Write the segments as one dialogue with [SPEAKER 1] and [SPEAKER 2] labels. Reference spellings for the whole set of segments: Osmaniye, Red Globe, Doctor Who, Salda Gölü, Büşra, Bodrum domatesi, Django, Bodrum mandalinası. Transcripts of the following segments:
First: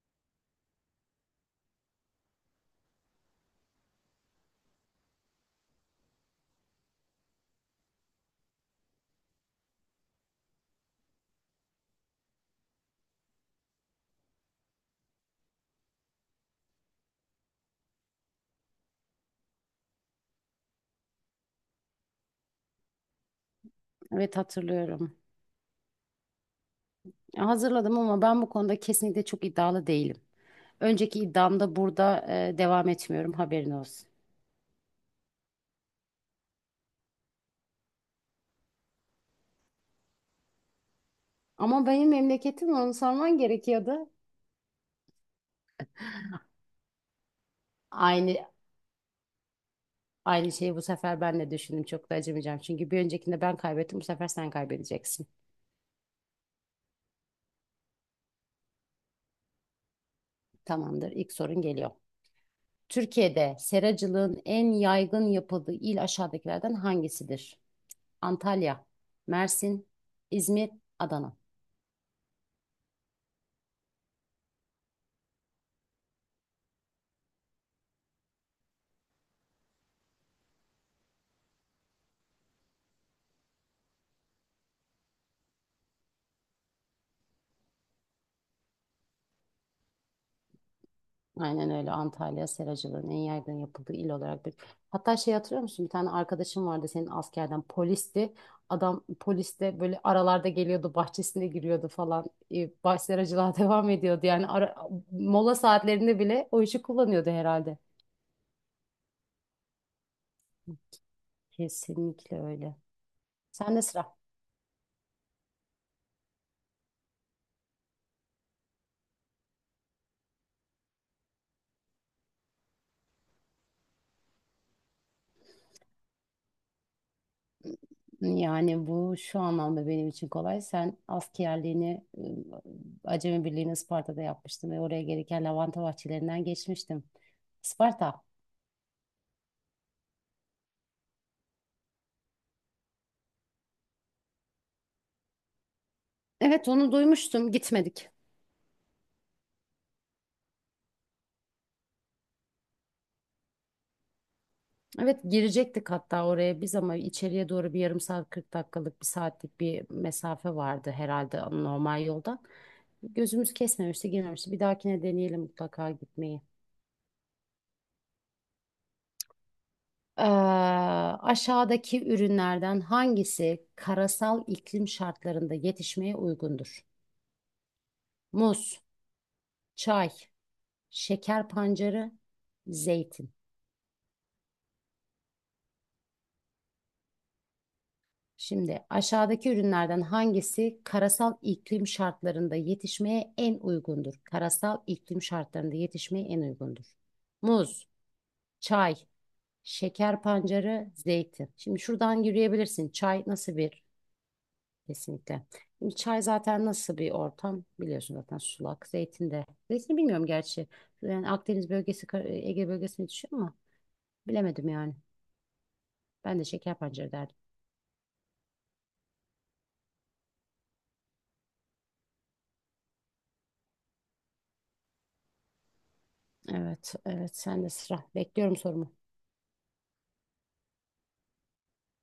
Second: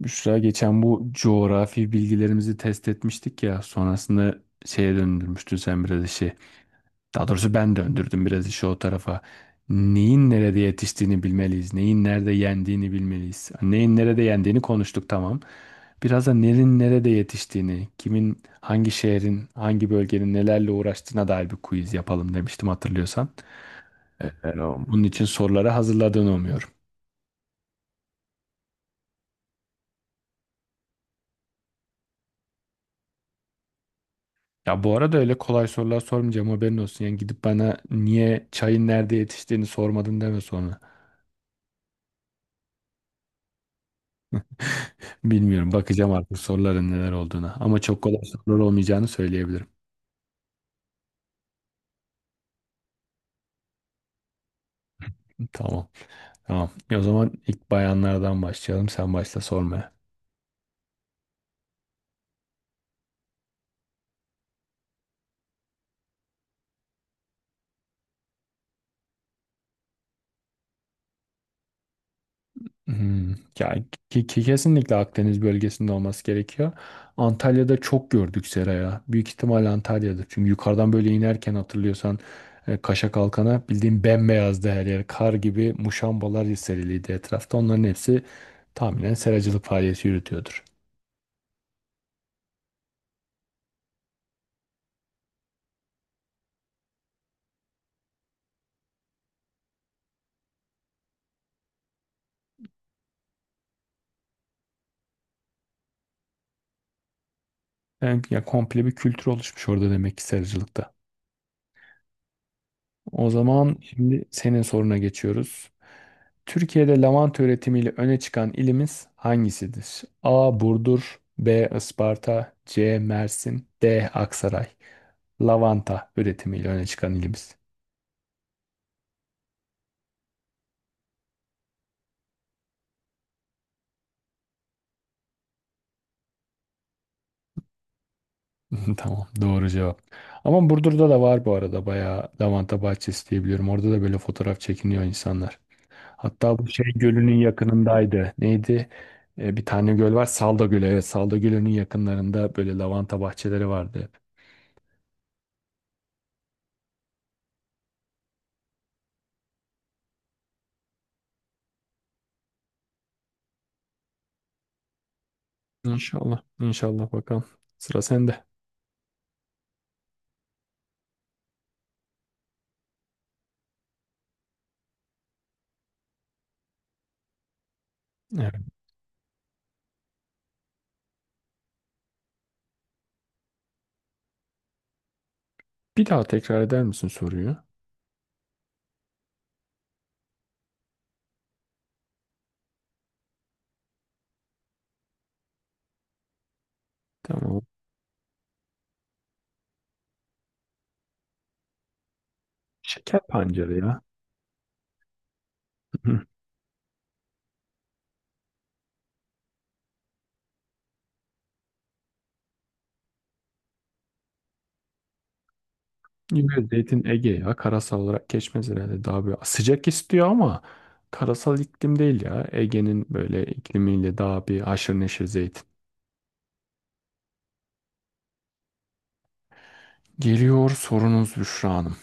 [SPEAKER 1] Büşra geçen bu coğrafi bilgilerimizi test etmiştik ya, sonrasında şeye döndürmüştün sen biraz işi. Daha doğrusu ben döndürdüm biraz işi o tarafa. Neyin nerede yetiştiğini bilmeliyiz. Neyin nerede yendiğini bilmeliyiz. Neyin nerede yendiğini konuştuk, tamam. Biraz da nerin nerede yetiştiğini, kimin, hangi şehrin, hangi bölgenin nelerle uğraştığına dair bir quiz yapalım demiştim, hatırlıyorsan.
[SPEAKER 2] Evet,
[SPEAKER 1] Bunun
[SPEAKER 2] hatırlıyorum.
[SPEAKER 1] için soruları hazırladığını umuyorum.
[SPEAKER 2] Hazırladım ama ben bu konuda kesinlikle çok iddialı değilim. Önceki iddiamda burada devam etmiyorum, haberin olsun.
[SPEAKER 1] Ya bu arada öyle kolay sorular sormayacağım, haberin olsun. Yani gidip bana niye çayın nerede yetiştiğini sormadın deme sonra.
[SPEAKER 2] Ama benim memleketim, onu sorman gerekiyordu.
[SPEAKER 1] Bilmiyorum, bakacağım artık soruların neler olduğuna. Ama çok kolay
[SPEAKER 2] Aynı
[SPEAKER 1] sorular olmayacağını söyleyebilirim.
[SPEAKER 2] aynı şeyi bu sefer ben de düşündüm. Çok da acımayacağım. Çünkü bir öncekinde ben kaybettim. Bu sefer sen kaybedeceksin.
[SPEAKER 1] Tamam. Tamam. O zaman ilk bayanlardan başlayalım. Sen başla sormaya.
[SPEAKER 2] Tamamdır. İlk sorun geliyor. Türkiye'de seracılığın en yaygın yapıldığı il aşağıdakilerden hangisidir? Antalya, Mersin, İzmir, Adana.
[SPEAKER 1] Hmm, ya kesinlikle Akdeniz bölgesinde olması gerekiyor. Antalya'da çok gördük seraya. Büyük ihtimal Antalya'dır. Çünkü yukarıdan böyle inerken, hatırlıyorsan, Kaşa Kalkan'a bildiğin bembeyazdı her yer. Kar gibi muşambalar seriliydi etrafta. Onların hepsi tahminen seracılık faaliyeti yürütüyordur.
[SPEAKER 2] Aynen öyle, Antalya seracılığın en yaygın yapıldığı il olarak bir. Hatta şey, hatırlıyor musun? Bir tane arkadaşım vardı senin askerden, polisti. Adam poliste böyle aralarda geliyordu, bahçesine giriyordu falan. Baş seracılığa devam ediyordu. Yani ara, mola saatlerinde bile o işi kullanıyordu herhalde.
[SPEAKER 1] Yani, ya, komple bir kültür oluşmuş orada demek ki seracılıkta.
[SPEAKER 2] Kesinlikle öyle.
[SPEAKER 1] O zaman
[SPEAKER 2] Sen de sıra.
[SPEAKER 1] şimdi senin soruna geçiyoruz. Türkiye'de lavanta üretimiyle öne çıkan ilimiz hangisidir? A. Burdur, B. Isparta, C. Mersin, D. Aksaray. Lavanta üretimiyle öne çıkan ilimiz.
[SPEAKER 2] Yani bu şu anlamda benim için kolay. Sen askerliğini Acemi Birliği'ni Isparta'da yapmıştın ve oraya gereken lavanta bahçelerinden geçmiştim. Isparta.
[SPEAKER 1] Tamam, doğru cevap. Ama Burdur'da da var bu arada bayağı lavanta bahçesi, diyebiliyorum. Orada da böyle fotoğraf çekiniyor insanlar. Hatta bu
[SPEAKER 2] Evet,
[SPEAKER 1] şey
[SPEAKER 2] onu
[SPEAKER 1] gölünün
[SPEAKER 2] duymuştum. Gitmedik.
[SPEAKER 1] yakınındaydı. Neydi? Bir tane göl var. Salda Gölü. Evet, Salda Gölü'nün yakınlarında böyle lavanta bahçeleri vardı hep.
[SPEAKER 2] Evet, girecektik hatta oraya biz ama içeriye doğru bir yarım saat, 40 dakikalık, bir saatlik bir mesafe vardı herhalde normal yoldan. Gözümüz kesmemişti, girmemişti. Bir dahakine deneyelim mutlaka gitmeyi.
[SPEAKER 1] İnşallah. İnşallah, bakalım. Sıra sende.
[SPEAKER 2] Ee, aşağıdaki ürünlerden hangisi karasal iklim şartlarında yetişmeye uygundur?
[SPEAKER 1] Evet.
[SPEAKER 2] Muz, çay, şeker pancarı, zeytin.
[SPEAKER 1] Bir daha tekrar eder misin soruyu?
[SPEAKER 2] Şimdi aşağıdaki ürünlerden hangisi karasal iklim şartlarında yetişmeye en uygundur? Karasal iklim şartlarında yetişmeye en uygundur.
[SPEAKER 1] Tamam.
[SPEAKER 2] Muz, çay, şeker pancarı, zeytin. Şimdi şuradan yürüyebilirsin.
[SPEAKER 1] Şeker
[SPEAKER 2] Çay nasıl
[SPEAKER 1] pancarı
[SPEAKER 2] bir?
[SPEAKER 1] ya.
[SPEAKER 2] Kesinlikle. Şimdi
[SPEAKER 1] Hı.
[SPEAKER 2] çay zaten nasıl bir ortam? Biliyorsun zaten sulak. Zeytin de. Zeytini bilmiyorum gerçi. Yani Akdeniz bölgesi, Ege bölgesine düşüyor ama bilemedim yani. Ben de
[SPEAKER 1] Yine
[SPEAKER 2] şeker
[SPEAKER 1] zeytin
[SPEAKER 2] pancarı
[SPEAKER 1] Ege
[SPEAKER 2] derdim.
[SPEAKER 1] ya. Karasal olarak geçmez herhalde. Daha böyle sıcak istiyor ama karasal iklim değil ya. Ege'nin böyle iklimiyle daha bir haşır neşir zeytin.
[SPEAKER 2] Evet, evet, sen de sıra. Bekliyorum sorumu.
[SPEAKER 1] Geliyor sorunuz Büşra Hanım.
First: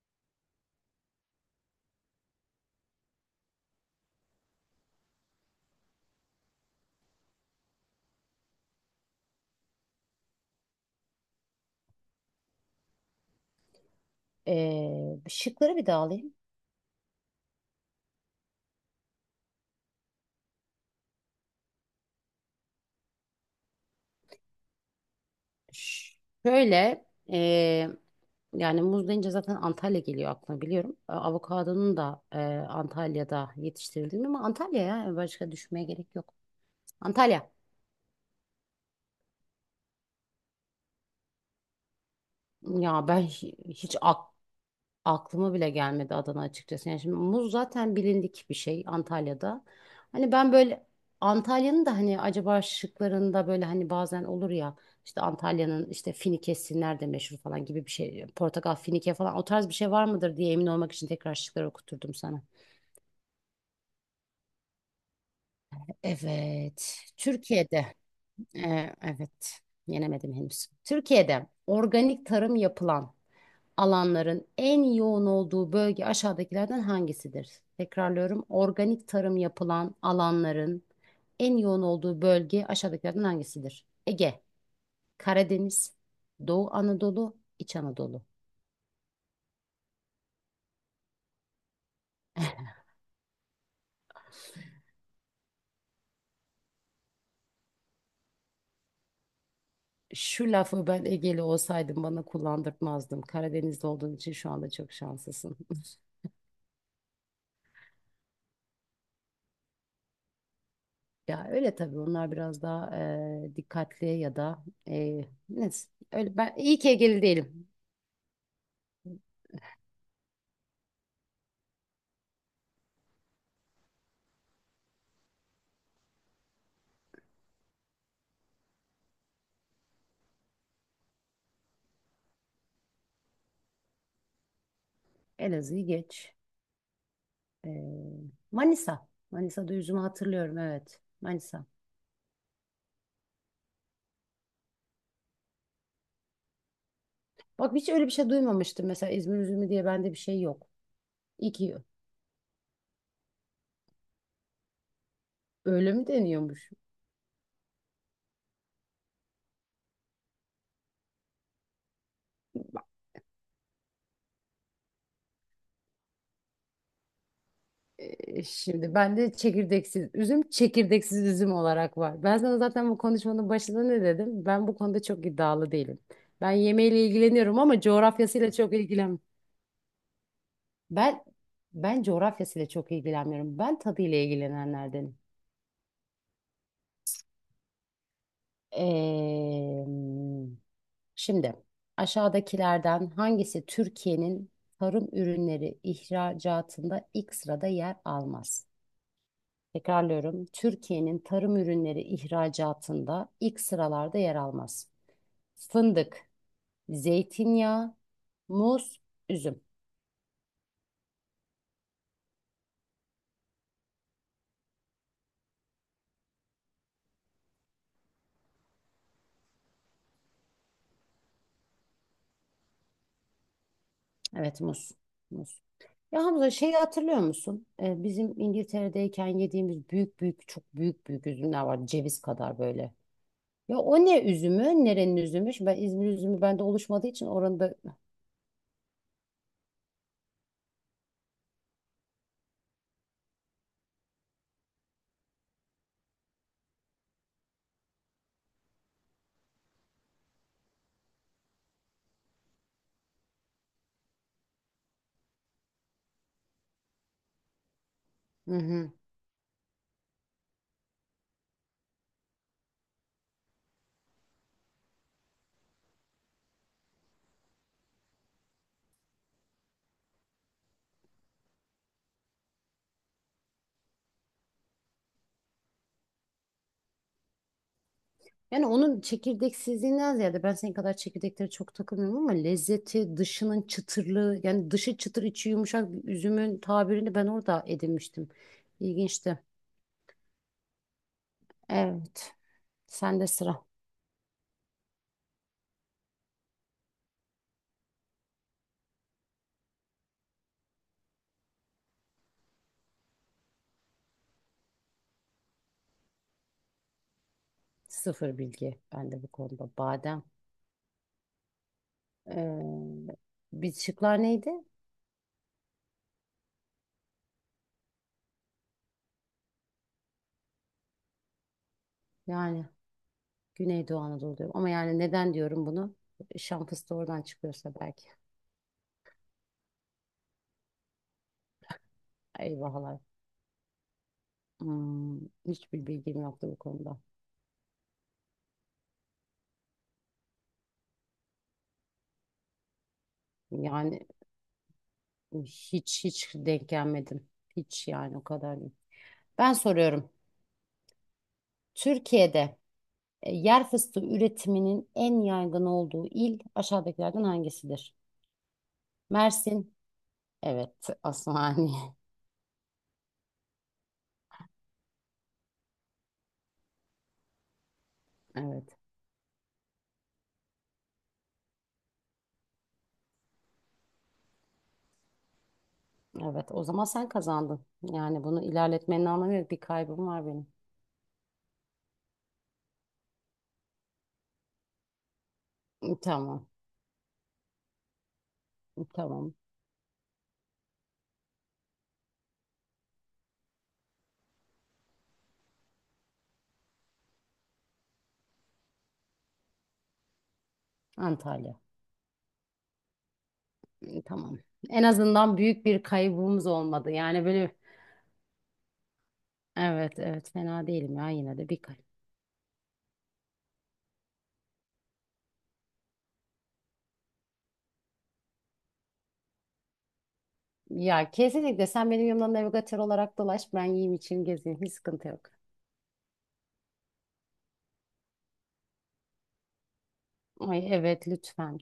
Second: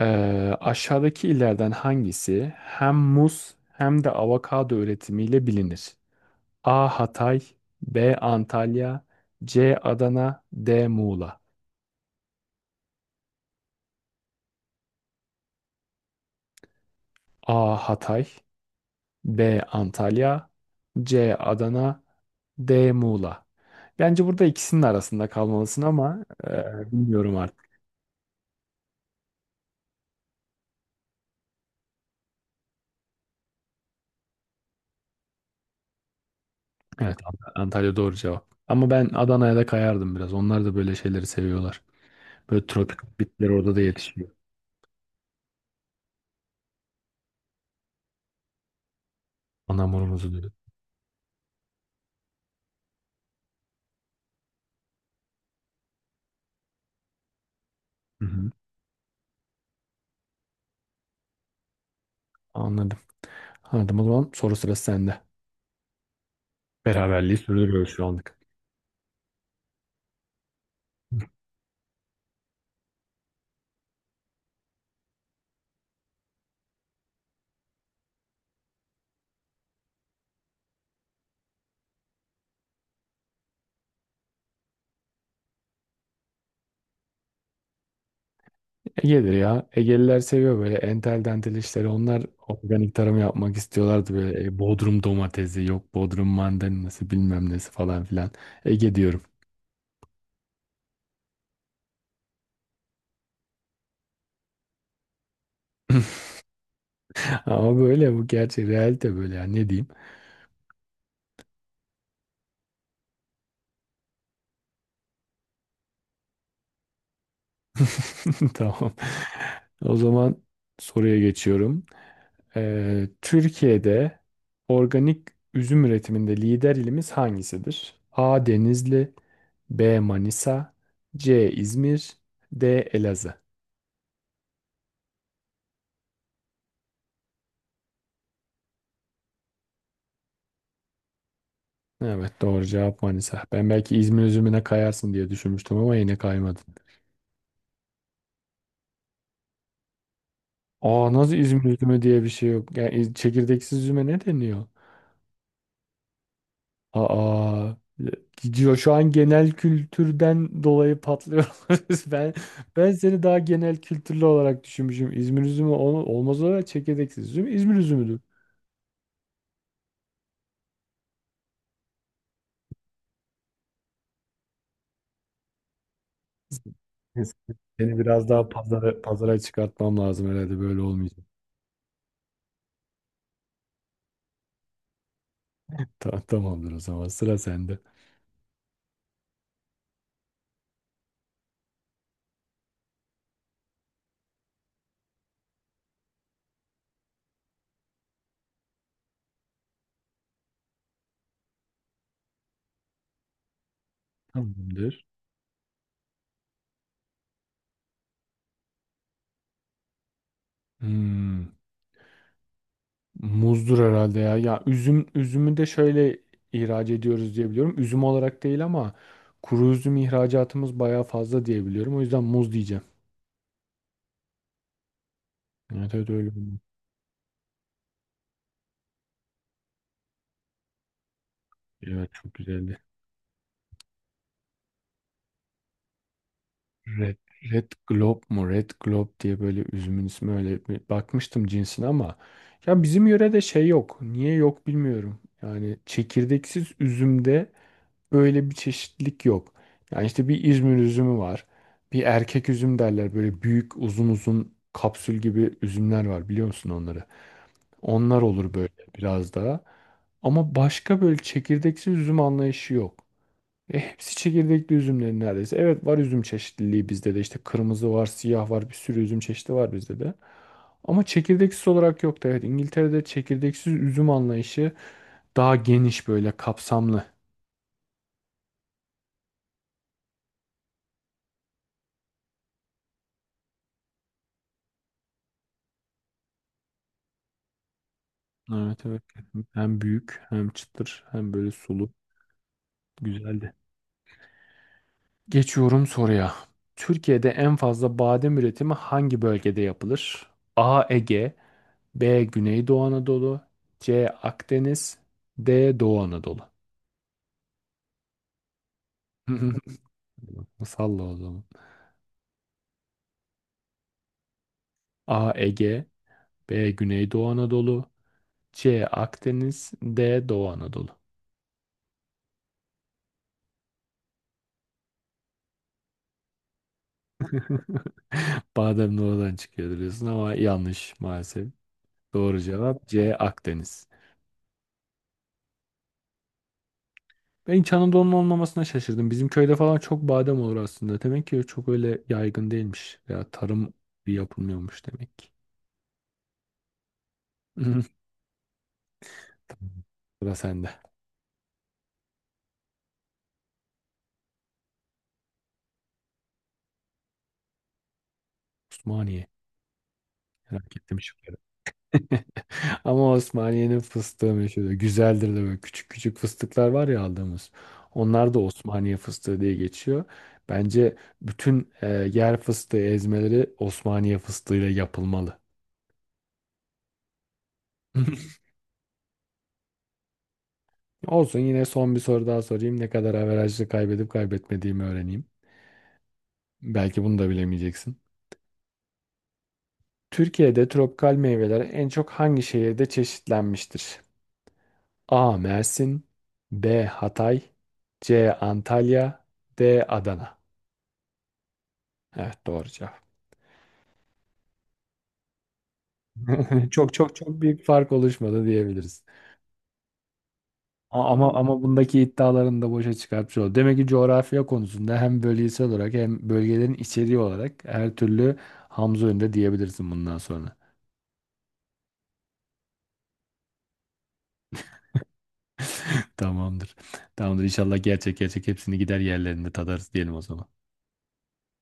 [SPEAKER 1] Ee, aşağıdaki illerden hangisi hem muz hem de avokado üretimiyle bilinir? A. Hatay, B. Antalya, C. Adana, D. Muğla.
[SPEAKER 2] Şıkları bir daha alayım.
[SPEAKER 1] A. Hatay, B. Antalya, C. Adana, D. Muğla. Bence burada ikisinin arasında kalmalısın ama
[SPEAKER 2] Şöyle,
[SPEAKER 1] bilmiyorum artık.
[SPEAKER 2] ee, yani muz deyince zaten Antalya geliyor aklıma, biliyorum. Avokadonun da Antalya'da yetiştirildiğini, ama Antalya ya başka düşmeye gerek yok.
[SPEAKER 1] Evet,
[SPEAKER 2] Antalya.
[SPEAKER 1] Antalya doğru cevap. Ama ben Adana'ya da kayardım biraz. Onlar da böyle şeyleri seviyorlar. Böyle
[SPEAKER 2] Ya
[SPEAKER 1] tropik
[SPEAKER 2] ben
[SPEAKER 1] bitkiler
[SPEAKER 2] hi-
[SPEAKER 1] orada da
[SPEAKER 2] hiç
[SPEAKER 1] yetişiyor.
[SPEAKER 2] aklıma bile gelmedi Adana açıkçası. Yani şimdi muz zaten bilindik bir şey Antalya'da.
[SPEAKER 1] Anamurumuzu
[SPEAKER 2] Hani
[SPEAKER 1] diyor.
[SPEAKER 2] ben böyle Antalya'nın da, hani acaba şıklarında böyle, hani bazen olur ya, işte Antalya'nın işte finikesi nerede meşhur falan gibi bir
[SPEAKER 1] Hı
[SPEAKER 2] şey.
[SPEAKER 1] hı.
[SPEAKER 2] Portakal, finike falan, o tarz bir şey var mıdır diye emin olmak için tekrar şıkları okuturdum sana.
[SPEAKER 1] Anladım. Anladım, o zaman soru sırası sende.
[SPEAKER 2] Evet.
[SPEAKER 1] Beraberliği
[SPEAKER 2] Türkiye'de
[SPEAKER 1] sürdürüyoruz şu anlık.
[SPEAKER 2] evet, yenemedim henüz. Türkiye'de organik tarım yapılan alanların en yoğun olduğu bölge aşağıdakilerden hangisidir? Tekrarlıyorum. Organik tarım yapılan alanların en yoğun olduğu bölge aşağıdakilerden hangisidir? Ege, Karadeniz, Doğu Anadolu, İç Anadolu.
[SPEAKER 1] Ege'dir ya. Egeliler seviyor böyle entel dantel işleri. Onlar organik tarım yapmak istiyorlardı böyle, Bodrum domatesi, yok Bodrum mandalinası, bilmem nesi falan filan. Ege diyorum.
[SPEAKER 2] Şu lafı ben Egeli olsaydım bana kullandırtmazdım. Karadeniz'de olduğun için şu anda çok şanslısın.
[SPEAKER 1] Ama böyle bu gerçek, realite böyle ya, ne diyeyim.
[SPEAKER 2] Ya öyle tabii, onlar biraz daha dikkatli ya da neyse. Öyle, ben iyi ki Egeli değilim.
[SPEAKER 1] Tamam. O zaman soruya geçiyorum. Türkiye'de organik üzüm üretiminde lider ilimiz hangisidir? A. Denizli, B. Manisa, C. İzmir, D. Elazığ.
[SPEAKER 2] Elazığ'ı geç. Ee, Manisa. Manisa'da üzümü hatırlıyorum, evet. Manisa.
[SPEAKER 1] Evet, doğru cevap Manisa. Ben belki İzmir üzümüne kayarsın diye düşünmüştüm ama yine kaymadın.
[SPEAKER 2] Bak, hiç öyle bir şey duymamıştım. Mesela İzmir üzümü diye bende bir şey yok.
[SPEAKER 1] Aa, nasıl
[SPEAKER 2] İyi
[SPEAKER 1] İzmir
[SPEAKER 2] ki,
[SPEAKER 1] üzümü diye bir şey yok. Yani çekirdeksiz üzüme ne deniyor?
[SPEAKER 2] öyle mi deniyormuş?
[SPEAKER 1] Aa, gidiyor şu an, genel kültürden dolayı patlıyoruz. Ben seni daha genel kültürlü olarak düşünmüşüm. İzmir üzümü olmaz olarak, çekirdeksiz üzüm İzmir üzümüdür.
[SPEAKER 2] Şimdi bende çekirdeksiz üzüm, çekirdeksiz üzüm olarak var. Ben sana zaten bu konuşmanın başında ne dedim? Ben bu konuda çok iddialı değilim. Ben yemeğiyle
[SPEAKER 1] Neyse,
[SPEAKER 2] ilgileniyorum ama
[SPEAKER 1] seni biraz daha
[SPEAKER 2] coğrafyasıyla çok
[SPEAKER 1] pazara,
[SPEAKER 2] ilgilen.
[SPEAKER 1] pazara çıkartmam lazım herhalde, böyle
[SPEAKER 2] Ben
[SPEAKER 1] olmayacak.
[SPEAKER 2] ben coğrafyasıyla çok ilgilenmiyorum. Ben tadıyla ilgilenenlerdenim.
[SPEAKER 1] Tamamdır, o zaman sıra sende.
[SPEAKER 2] Ee, şimdi aşağıdakilerden hangisi Türkiye'nin tarım ürünleri ihracatında ilk sırada yer almaz? Tekrarlıyorum. Türkiye'nin tarım ürünleri ihracatında ilk sıralarda yer almaz.
[SPEAKER 1] Tamamdır.
[SPEAKER 2] Fındık, zeytinyağı, muz, üzüm.
[SPEAKER 1] Hmm. Muzdur herhalde ya. Ya üzüm, üzümü de şöyle ihraç ediyoruz diye biliyorum. Üzüm olarak değil ama kuru üzüm ihracatımız bayağı fazla diye biliyorum. O yüzden muz diyeceğim.
[SPEAKER 2] Evet, muz. Muz.
[SPEAKER 1] Evet, evet,
[SPEAKER 2] Ya
[SPEAKER 1] öyle
[SPEAKER 2] Hamza,
[SPEAKER 1] oldu.
[SPEAKER 2] şeyi hatırlıyor musun? Bizim İngiltere'deyken yediğimiz büyük büyük, çok büyük büyük üzümler var.
[SPEAKER 1] Evet,
[SPEAKER 2] Ceviz
[SPEAKER 1] çok
[SPEAKER 2] kadar
[SPEAKER 1] güzeldi.
[SPEAKER 2] böyle. Ya o ne üzümü? Nerenin üzümü? Şimdi ben İzmir üzümü bende oluşmadığı
[SPEAKER 1] Red,
[SPEAKER 2] için
[SPEAKER 1] Red
[SPEAKER 2] orada...
[SPEAKER 1] Globe mu? Red Globe diye, böyle üzümün ismi, öyle bir bakmıştım cinsine ama ya bizim yörede şey yok. Niye yok, bilmiyorum. Yani çekirdeksiz üzümde öyle bir çeşitlilik yok. Yani işte bir İzmir üzümü var. Bir erkek üzüm derler. Böyle büyük, uzun uzun, kapsül gibi üzümler var, biliyor musun onları? Onlar olur
[SPEAKER 2] Hı
[SPEAKER 1] böyle
[SPEAKER 2] hı.
[SPEAKER 1] biraz daha. Ama başka böyle çekirdeksiz üzüm anlayışı yok. E hepsi çekirdekli üzümlerin neredeyse. Evet, var üzüm çeşitliliği bizde de. İşte kırmızı var, siyah var, bir sürü üzüm çeşidi var bizde de. Ama çekirdeksiz olarak yok da, evet, İngiltere'de çekirdeksiz üzüm anlayışı daha geniş, böyle kapsamlı.
[SPEAKER 2] Yani onun çekirdeksizliğinden ziyade, ben senin kadar çekirdeklere çok takılmıyorum ama lezzeti, dışının çıtırlığı, yani dışı çıtır içi yumuşak bir üzümün tabirini ben orada edinmiştim.
[SPEAKER 1] Evet, evet.
[SPEAKER 2] İlginçti.
[SPEAKER 1] Hem büyük, hem çıtır, hem böyle sulu.
[SPEAKER 2] Evet. Sende
[SPEAKER 1] Güzeldi.
[SPEAKER 2] sıra.
[SPEAKER 1] Geçiyorum soruya. Türkiye'de en fazla badem üretimi hangi bölgede yapılır? A. Ege, B. Güneydoğu Anadolu, C. Akdeniz, D. Doğu Anadolu.
[SPEAKER 2] Sıfır bilgi bende bu konuda. Badem.
[SPEAKER 1] Salla o zaman.
[SPEAKER 2] Ee, bir şıklar neydi?
[SPEAKER 1] A. Ege, B. Güneydoğu Anadolu, C. Akdeniz, D. Doğu Anadolu.
[SPEAKER 2] Yani Güneydoğu Anadolu diyorum. Ama yani neden diyorum bunu? Şan fıstığı oradan çıkıyorsa belki.
[SPEAKER 1] Badem doğudan çıkıyor diyorsun ama yanlış maalesef. Doğru cevap
[SPEAKER 2] Eyvahlar.
[SPEAKER 1] C. Akdeniz.
[SPEAKER 2] Hmm, hiçbir bilgim yoktu bu konuda.
[SPEAKER 1] Ben İç Anadolu'nun olmamasına şaşırdım. Bizim köyde falan çok badem olur aslında. Demek ki çok öyle yaygın değilmiş. Veya tarım
[SPEAKER 2] Yani
[SPEAKER 1] bir yapılmıyormuş demek ki.
[SPEAKER 2] hiç denk gelmedim.
[SPEAKER 1] Hı.
[SPEAKER 2] Hiç, yani o kadar değil. Ben
[SPEAKER 1] Tamam.
[SPEAKER 2] soruyorum.
[SPEAKER 1] Sıra sende.
[SPEAKER 2] Türkiye'de yer fıstığı üretiminin en yaygın olduğu il aşağıdakilerden hangisidir?
[SPEAKER 1] Osmaniye.
[SPEAKER 2] Mersin.
[SPEAKER 1] Merak
[SPEAKER 2] Evet.
[SPEAKER 1] ettim şimdi.
[SPEAKER 2] Asmani.
[SPEAKER 1] Ama Osmaniye'nin fıstığı meşhur. Güzeldir de, böyle küçük küçük fıstıklar var ya, aldığımız. Onlar da
[SPEAKER 2] Evet.
[SPEAKER 1] Osmaniye fıstığı diye geçiyor. Bence bütün yer fıstığı ezmeleri Osmaniye fıstığıyla yapılmalı.
[SPEAKER 2] Evet. O zaman sen kazandın. Yani bunu ilerletmenin anlamı yok. Bir kaybım var benim.
[SPEAKER 1] Olsun, yine son bir soru daha sorayım. Ne kadar averajlı kaybedip kaybetmediğimi öğreneyim.
[SPEAKER 2] Tamam.
[SPEAKER 1] Belki bunu da bilemeyeceksin.
[SPEAKER 2] Tamam.
[SPEAKER 1] Türkiye'de tropikal meyveler en çok hangi şehirde çeşitlenmiştir? A. Mersin, B. Hatay, C. Antalya, D. Adana.
[SPEAKER 2] Antalya.
[SPEAKER 1] Evet, doğru cevap.
[SPEAKER 2] Tamam. En azından büyük bir kaybımız olmadı.
[SPEAKER 1] Çok çok
[SPEAKER 2] Yani
[SPEAKER 1] çok
[SPEAKER 2] böyle,
[SPEAKER 1] büyük fark oluşmadı diyebiliriz.
[SPEAKER 2] evet evet, fena değilim ya,
[SPEAKER 1] A- Ama
[SPEAKER 2] yine de bir
[SPEAKER 1] ama
[SPEAKER 2] kal.
[SPEAKER 1] bundaki iddialarını da boşa çıkartmış oldu. Demek ki coğrafya konusunda hem bölgesel olarak hem bölgelerin içeriği olarak her türlü Hamza önünde diyebilirsin bundan sonra.
[SPEAKER 2] Ya kesinlikle, sen benim yanımda navigatör olarak dolaş, ben yiyeyim içeyim gezeyim, hiç sıkıntı yok.
[SPEAKER 1] Tamamdır. Tamamdır. İnşallah gerçek gerçek hepsini gider yerlerinde tadarız diyelim o zaman.
[SPEAKER 2] Ay evet, lütfen